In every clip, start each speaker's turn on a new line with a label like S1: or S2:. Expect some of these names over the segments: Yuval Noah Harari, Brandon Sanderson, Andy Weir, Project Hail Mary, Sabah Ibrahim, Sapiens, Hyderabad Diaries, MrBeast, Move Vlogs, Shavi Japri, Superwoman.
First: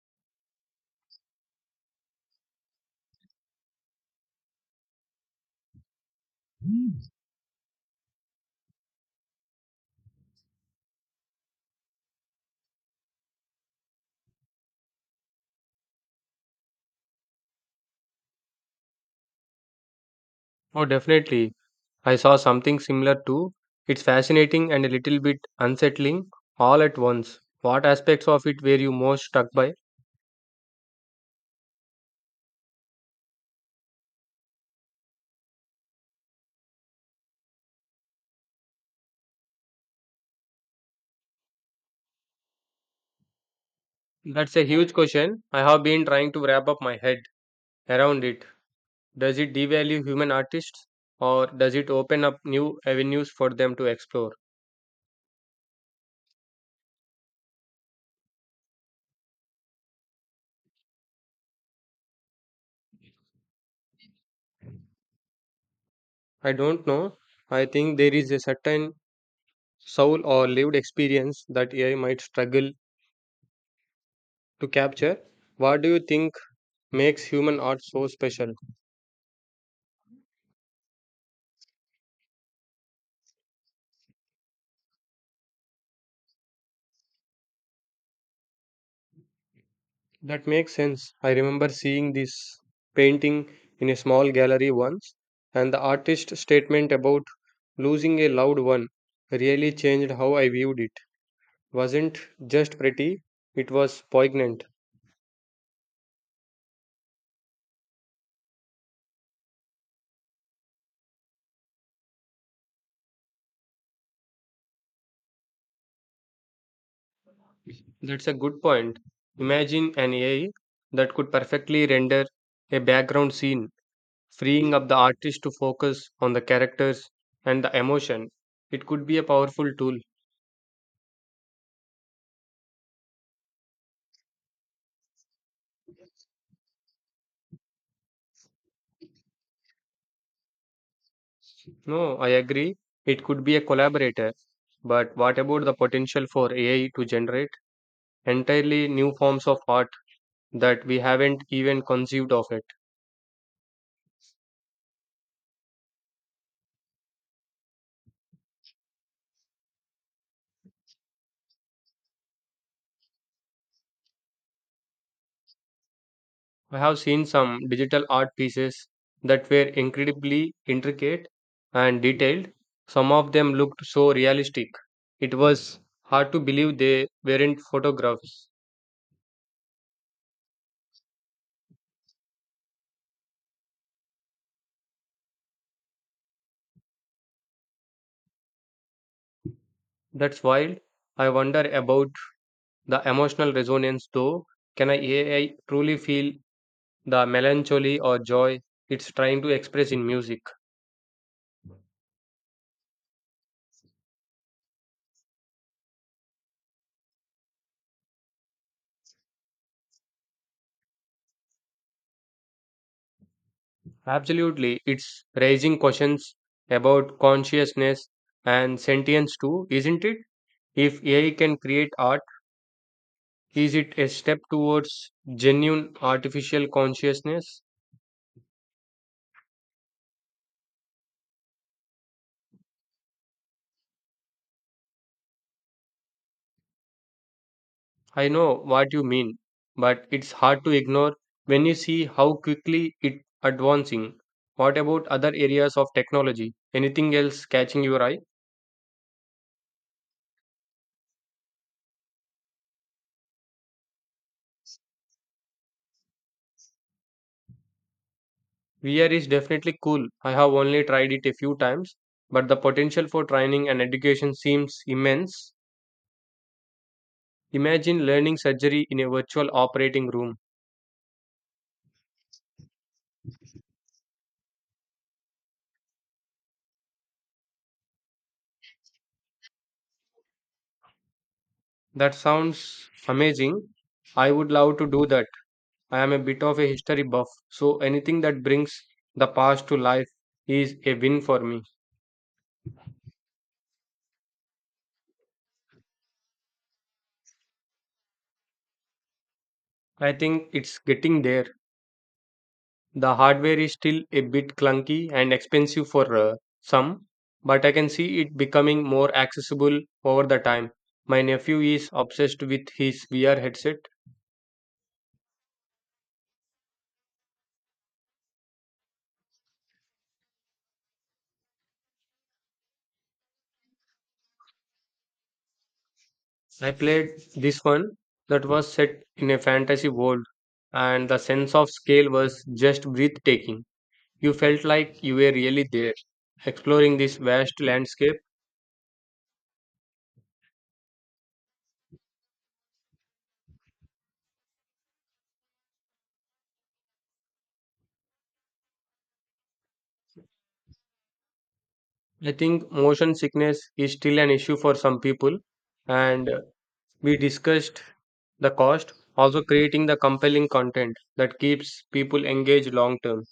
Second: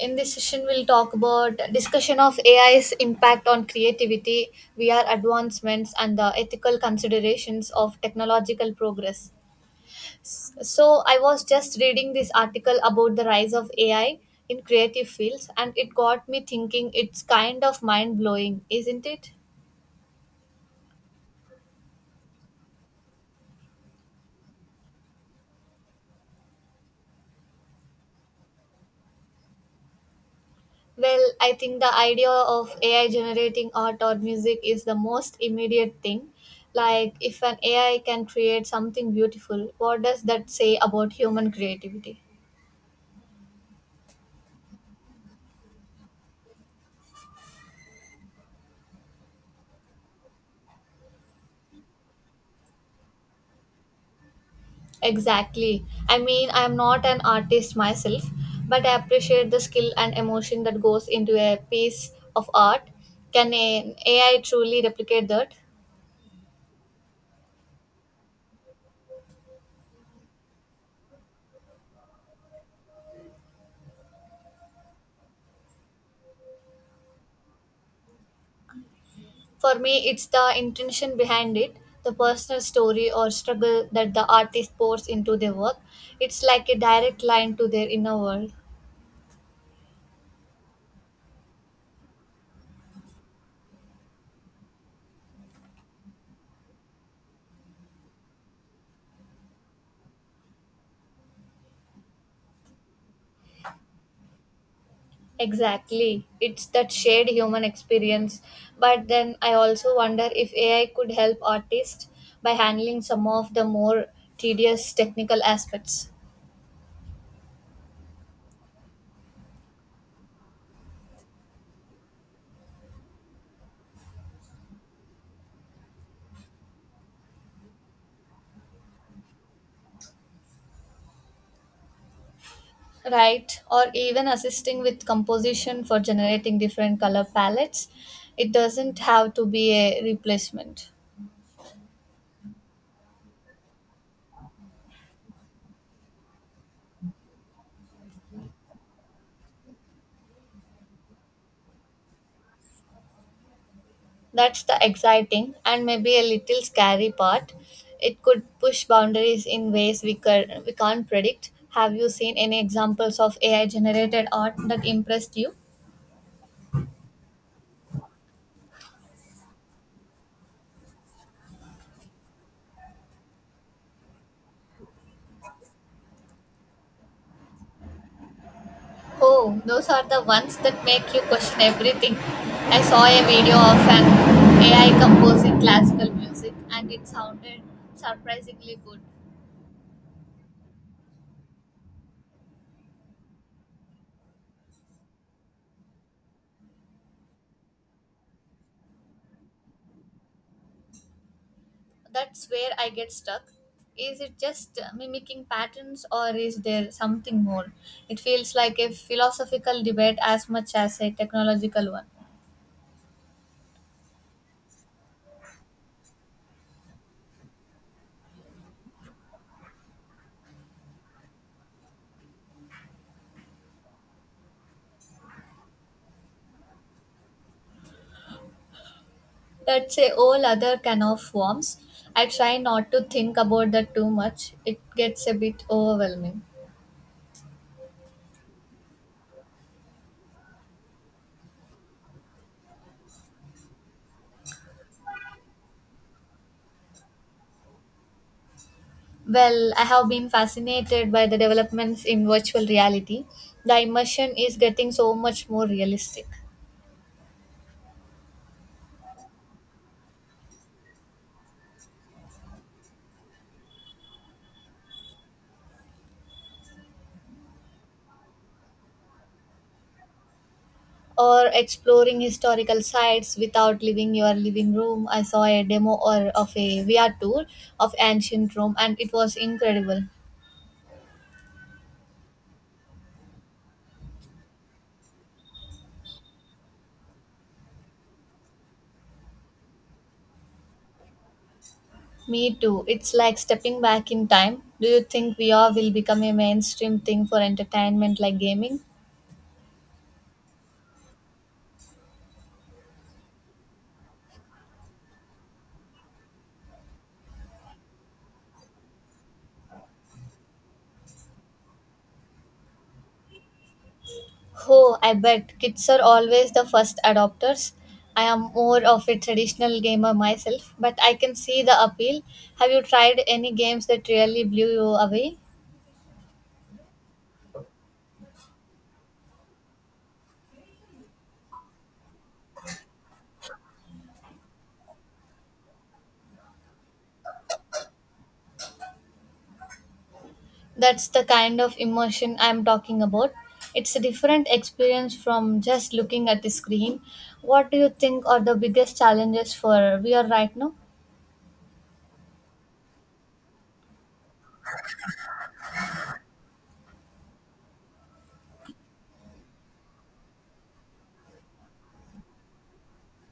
S1: In this session, we'll talk about discussion of AI's impact on creativity, VR advancements, and the ethical considerations of technological progress. So, I was just reading this article about the rise of AI in creative fields, and it got me thinking it's kind of mind blowing, isn't it?
S2: Oh, definitely. I saw something similar too. It's fascinating and a little bit unsettling all at once. What aspects of it were you most struck by?
S1: Well, I think the idea of AI generating art or music is the most immediate thing. Like, if an AI can create something beautiful, what does that say about human creativity?
S2: That's a huge question. I have been trying to wrap up my head around it. Does it devalue human artists or does it open up new avenues for them to explore?
S1: Exactly. I mean, I'm not an artist myself, but I appreciate the skill and emotion that goes into a piece of art. Can an AI truly replicate that?
S2: I don't know. I think there is a certain soul or lived experience that AI might struggle to capture. What do you think makes human art so special?
S1: For me, it's the intention behind it, the personal story or struggle that the artist pours into their work. It's like a direct line to their inner world.
S2: That makes sense. I remember seeing this painting in a small gallery once, and the artist's statement about losing a loved one really changed how I viewed it. Wasn't just pretty, it was poignant.
S1: Exactly. It's that shared human experience. But then I also wonder if AI could help artists by handling some of the more tedious technical aspects.
S2: That's a good point. Imagine an AI that could perfectly render a background scene, freeing up the artist to focus on the characters and the emotion. It could be a powerful tool.
S1: Right, or even assisting with composition for generating different color palettes. It doesn't have to be a replacement.
S2: No, I agree. It could be a collaborator. But what about the potential for AI to generate entirely new forms of art that we haven't even conceived of it?
S1: That's the exciting and maybe a little scary part. It could push boundaries in ways we can't predict. Have you seen any examples of AI generated art that impressed you?
S2: I have seen some digital art pieces that were incredibly intricate and detailed. Some of them looked so realistic. It was hard to believe they weren't photographs.
S1: Oh, those are the ones that make you question everything. I saw a video of an AI composing classical music and it sounded surprisingly good.
S2: That's wild. I wonder about the emotional resonance though. Can a AI truly feel the melancholy or joy it's trying to express in music.
S1: That's where I get stuck. Is it just mimicking patterns or is there something more? It feels like a philosophical debate as much as a technological one.
S2: Absolutely, it's raising questions about consciousness and sentience too, isn't it? If AI can create art, is it a step towards genuine artificial consciousness?
S1: That's a whole other can of worms. I try not to think about that too much, it gets a bit overwhelming.
S2: I know what you mean, but it's hard to ignore when you see how quickly it advancing. What about other areas of technology? Anything else catching your eye?
S1: Well, I have been fascinated by the developments in virtual reality. The immersion is getting so much more realistic.
S2: VR is definitely cool. I have only tried it a few times, but the potential for training and education seems immense. Imagine learning surgery in a virtual operating room.
S1: Or exploring historical sites without leaving your living room. I saw a demo or of a VR tour of ancient Rome and it was incredible.
S2: That sounds amazing. I would love to do that. I am a bit of a history buff, so anything that brings the past to life is a win for me.
S1: Me too. It's like stepping back in time. Do you think VR will become a mainstream thing for entertainment like gaming?
S2: I think it's getting there. The hardware is still a bit clunky and expensive for some, but I can see it becoming more accessible over the time. My nephew is obsessed with his VR headset.
S1: Oh, I bet kids are always the first adopters. I am more of a traditional gamer myself, but I can see the appeal. Have you tried any games that really blew you away?
S2: I played this one that was set in a fantasy world, and the sense of scale was just breathtaking. You felt like you were really there, exploring this vast landscape.
S1: That's the kind of immersion I'm talking about. It's a different experience from just looking at the screen. What do you think are the biggest challenges for VR right now?
S2: I think motion sickness is still an issue for some people, and we discussed the cost also creating the compelling content that keeps people engaged long term.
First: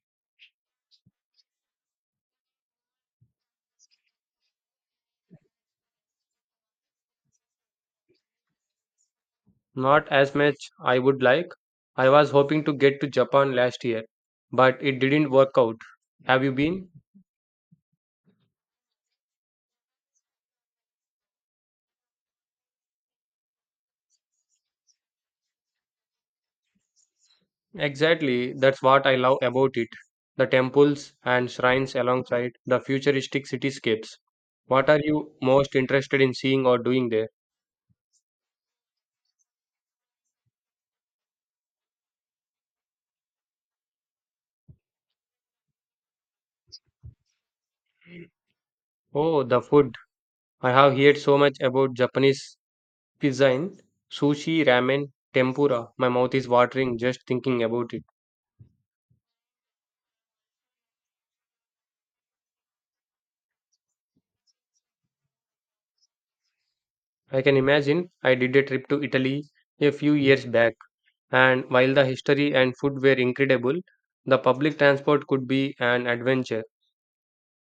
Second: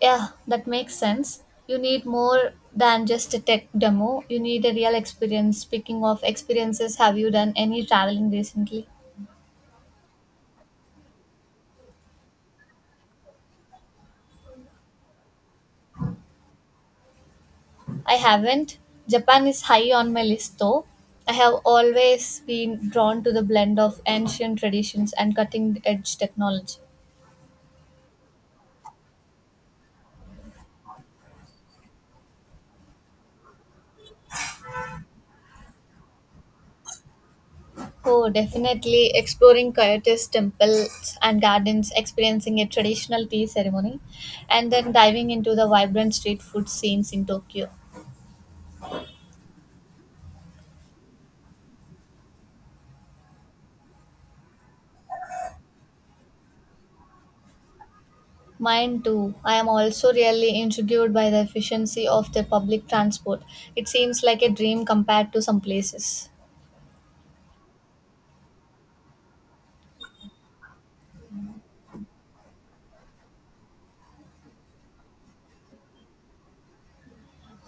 S1: Yeah, that makes sense. You need more than just a tech demo. You need a real experience. Speaking of experiences, have you done any traveling recently?
S2: Not as much I would like. I was hoping to get to Japan last year, but it didn't work out. Have you been?
S1: I haven't. Japan is high on my list though. I have always been drawn to the blend of ancient traditions and cutting edge technology.
S2: Exactly, that's what I love about it. The temples and shrines alongside the futuristic cityscapes. What are you most interested in seeing or doing there?
S1: Oh, definitely exploring Coyote's temples and gardens, experiencing a traditional tea ceremony, and then diving into the vibrant street food scenes in Tokyo.
S2: Oh, the food. I have heard so much about Japanese cuisine, sushi, ramen, tempura. My mouth is watering just thinking about it.
S1: Mine too. I am also really intrigued by the efficiency of their public transport. It seems like a dream compared to some places.
S2: I can imagine I did a trip to Italy a few years back, and while the history and food were incredible, the public transport could be an adventure.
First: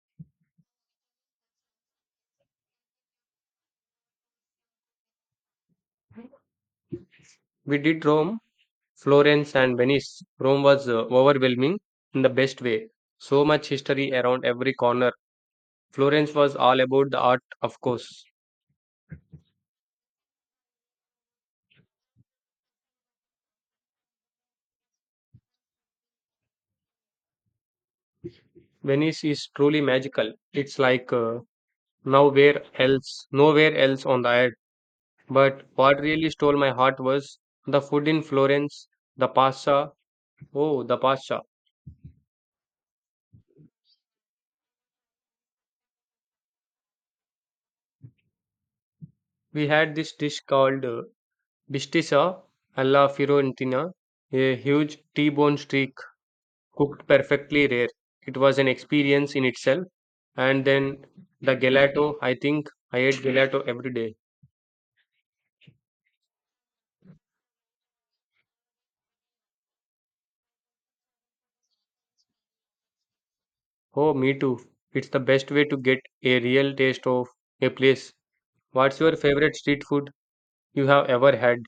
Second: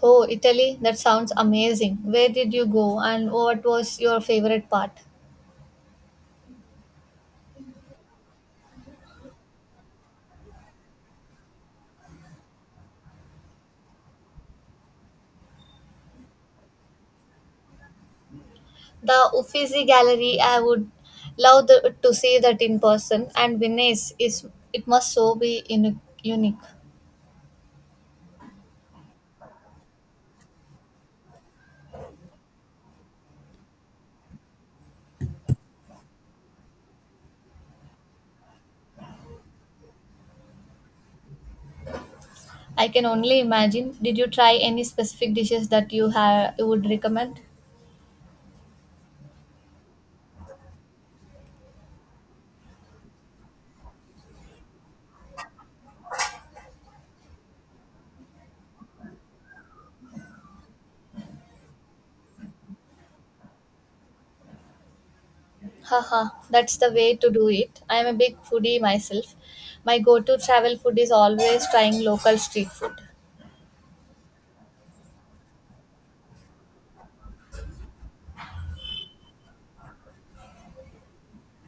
S1: Oh, Italy, that sounds amazing. Where did you go and what was your favorite part?
S2: We did Rome, Florence, and Venice. Rome was overwhelming in the best way. So much history around every corner. Florence was all about the art, of course.
S1: The Uffizi Gallery, I would to see that in person. And Venice is it must so be in, unique.
S2: Venice is truly magical. It's like nowhere else on the earth. But what really stole my heart was the food in Florence, the pasta. Oh, the pasta.
S1: I can only imagine. Did you try any specific dishes that you would recommend?
S2: We had this dish called bistisa alla fiorentina, a huge T-bone steak cooked perfectly rare. It was an experience in itself. And then the gelato, I think I ate gelato every day.
S1: Haha, that's the way to do it. I am a big foodie myself. My go-to travel food is always trying local street food.
S2: Oh, me too. It's the best way to get a real taste of a place. What's your favorite street food you have ever had?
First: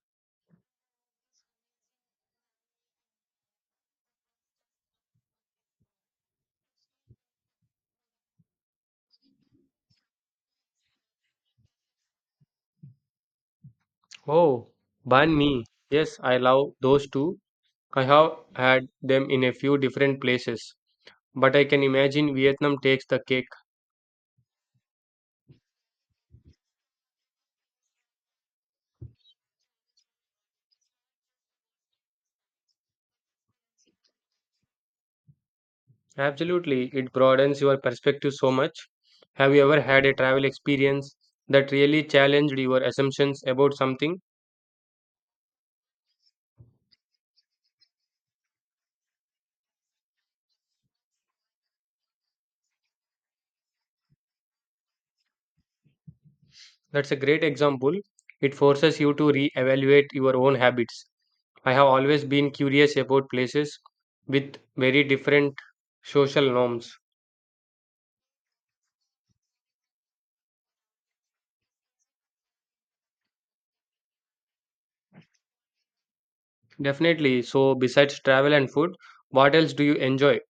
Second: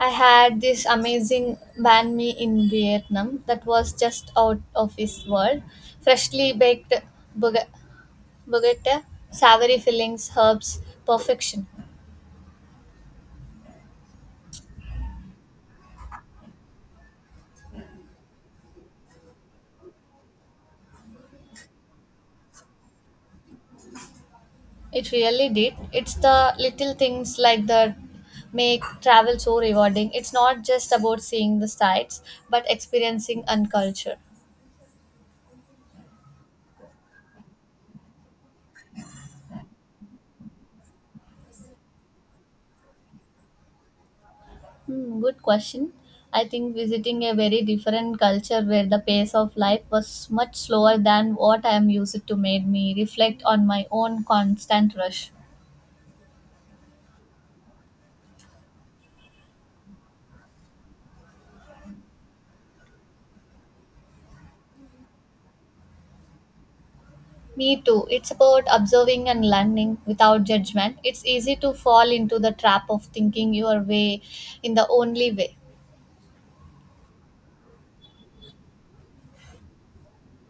S1: I had this amazing banh mi in Vietnam that was just out of this world. Freshly baked burger Bogota, savory fillings, herbs, perfection.
S2: Oh, banh mi. Yes, I love those too. I have had them in a few different places, but I can imagine Vietnam takes the cake.
S1: It really did. It's the little things like that make travel so rewarding. It's not just about seeing the sights, but experiencing and culture.
S2: Absolutely, it broadens your perspective so much. Have you ever had a travel experience that really challenged your assumptions about something?
S1: Hmm, good question. I think visiting a very different culture where the pace of life was much slower than what I am used to made me reflect on my own constant rush.
S2: That's a great example. It forces you to re-evaluate your own habits. I have always been curious about places with very different social norms.
S1: Me too. It's about observing and learning without judgment. It's easy to fall into the trap of thinking your way in the only way.
S2: Definitely. So, besides travel and food, what else do you enjoy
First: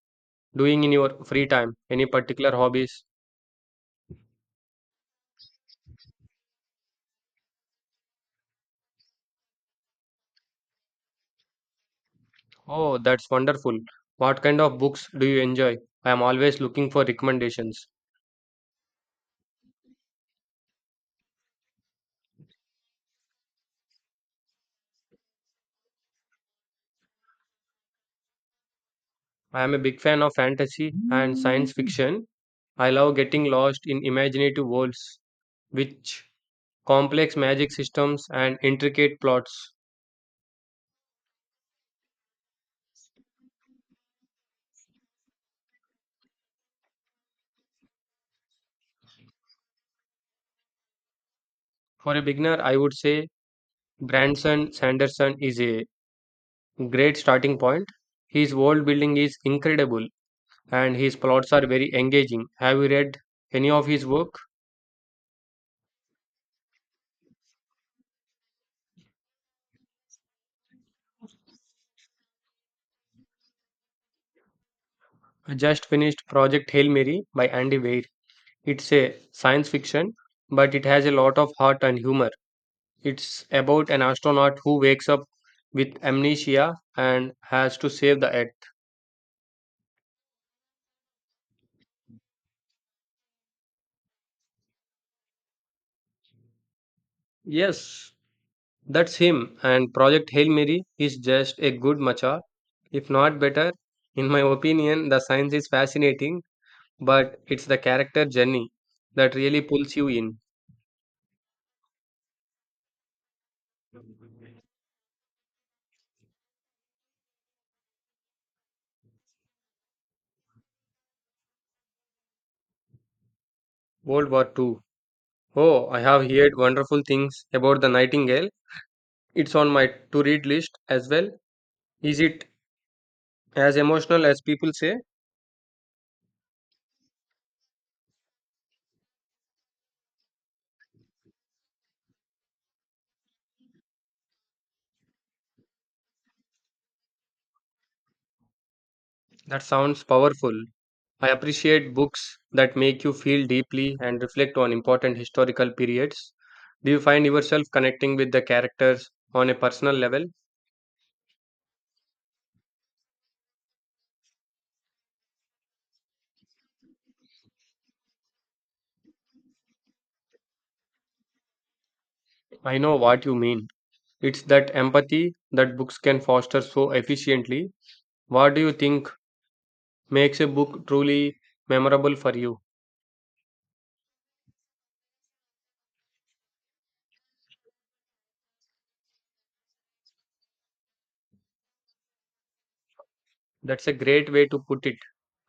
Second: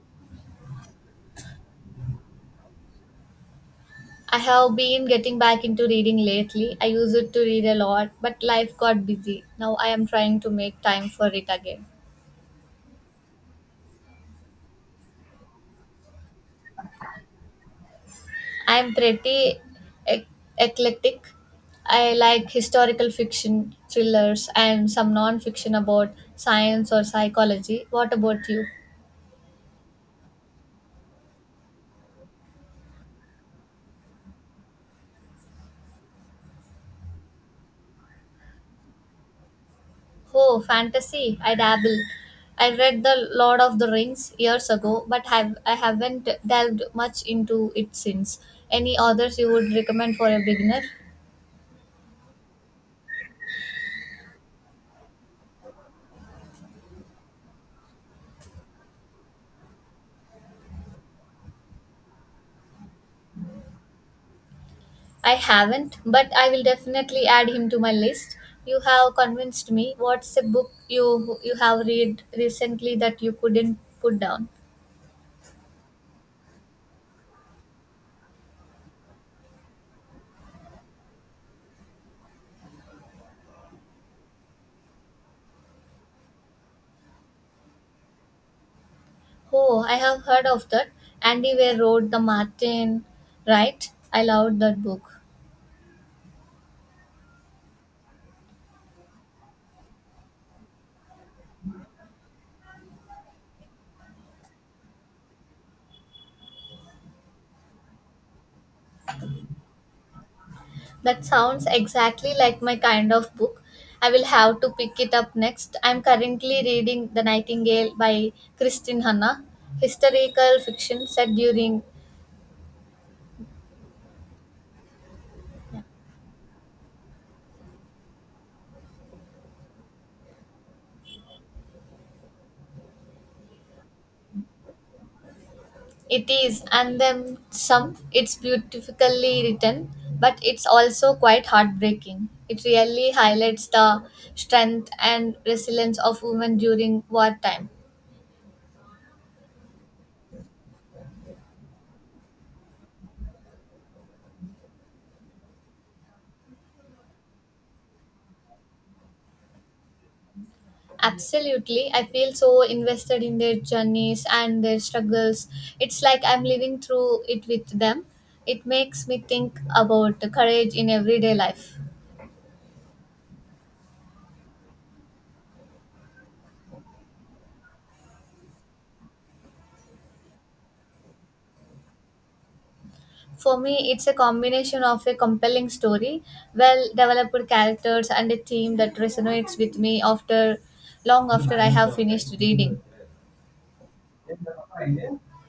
S2: doing in your free time? Any particular hobbies?
S1: I have been getting back into reading lately. I used to read a lot, but life got busy. Now I am trying to make time for it again.
S2: Oh, that's wonderful. What kind of books do you enjoy? I am always looking for recommendations.
S1: I am pretty ec- eclectic. I like historical fiction, thrillers, and some non fiction about science or psychology. What about you?
S2: I am a big fan of fantasy and science fiction. I love getting lost in imaginative worlds with complex magic systems and intricate plots.
S1: Oh, fantasy. I dabble. I read The Lord of the Rings years ago, but have I haven't delved much into it since. Any authors you would recommend for a beginner?
S2: For a beginner, I would say Branson Sanderson is a great starting point. His world building is incredible and his plots are very engaging. Have you read any of his work?
S1: I haven't, but I will definitely add him to my list. You have convinced me. What's a book you have read recently that you couldn't put down?
S2: I just finished Project Hail Mary by Andy Weir. It's a science fiction, but it has a lot of heart and humor. It's about an astronaut who wakes up with amnesia and has to save the Earth.
S1: Oh, I have heard of that. Andy Weir wrote The Martin, right? I loved that book.
S2: Yes, that's him. And Project Hail Mary is just a good matcha, if not better. In my opinion, the science is fascinating, but it's the character journey that really pulls you in.
S1: That sounds exactly like my kind of book. I will have to pick it up next. I'm currently reading The Nightingale by Kristin Hanna, historical fiction set during
S2: World War Two. Oh, I have heard wonderful things about the Nightingale. It's on my to read list as well. Is it as emotional as people say?
S1: it is and then some. It's beautifully written, but it's also quite heartbreaking. It really highlights the strength and resilience of women during wartime.
S2: That sounds powerful. I appreciate books that make you feel deeply and reflect on important historical periods. Do you find yourself connecting with the characters on a personal level?
S1: Absolutely. I feel so invested in their journeys and their struggles. It's like I'm living through it with them. It makes me think about the courage in everyday life.
S2: I know what you mean. It's that empathy that books can foster so efficiently. What do you think makes a book truly memorable for you?
S1: For me, it's a combination of a compelling story, well developed characters, and a theme that resonates with me after long after I have finished reading.
S2: That's a great way to put it.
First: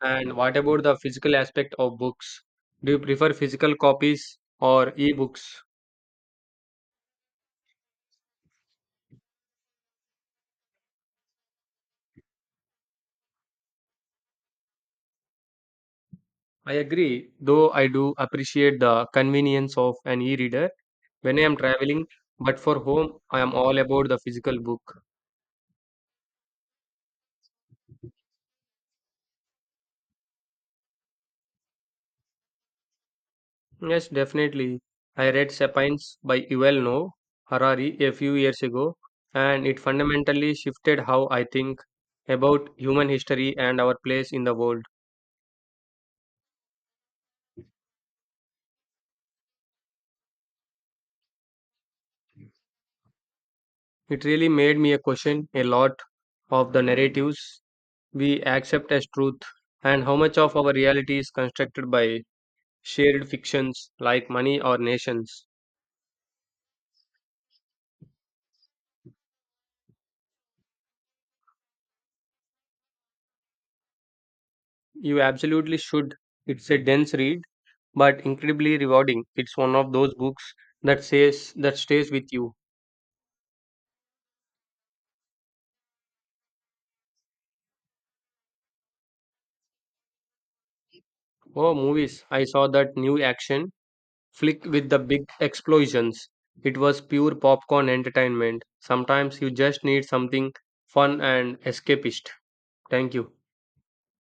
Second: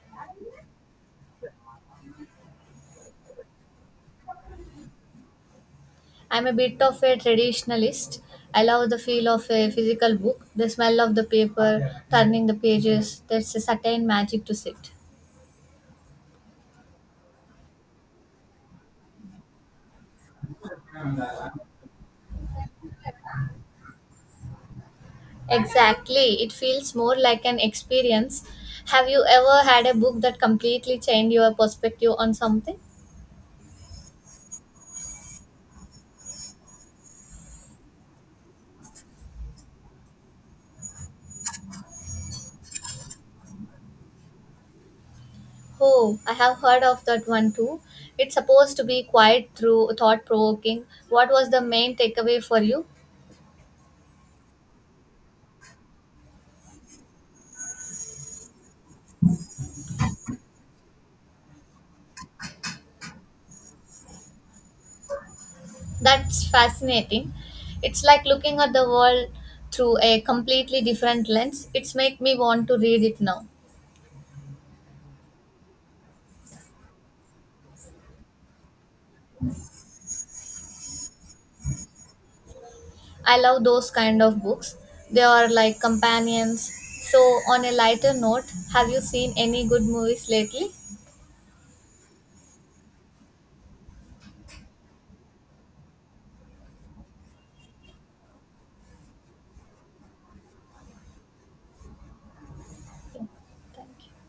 S2: And what about the physical aspect of books? Do you prefer physical copies or e-books?
S1: I'm a bit of a traditionalist. I love the feel of a physical book, the smell of the paper, turning the pages. There's a certain magic to it.
S2: I agree, though I do appreciate the convenience of an e-reader when I am traveling, but for home, I am all about the physical book.
S1: Exactly. It feels more like an experience. Have you ever had a book that completely changed your perspective on something?
S2: Yes, definitely. I read Sapiens by Yuval Noah Harari a few years ago, and it fundamentally shifted how I think about human history and our place in the world.
S1: Oh, I have heard of that one too. It's supposed to be quite through thought provoking. What was the main takeaway for you?
S2: It really made me question a lot of the narratives we accept as truth and how much of our reality is constructed by shared fictions like money or nations.
S1: That's fascinating. It's like looking at the world through a completely different lens. It's make me want to read it now.
S2: You absolutely should. It's a dense read, but incredibly rewarding. It's one of those books that says that stays with you.
S1: I love those kind of books. They are like companions. So, on a lighter note, have you seen any good movies lately?
S2: Oh, movies. I saw that new action flick with the big explosions. It was pure popcorn entertainment. Sometimes you just need something fun and escapist. Thank
S1: Yeah,
S2: you.
S1: thank you.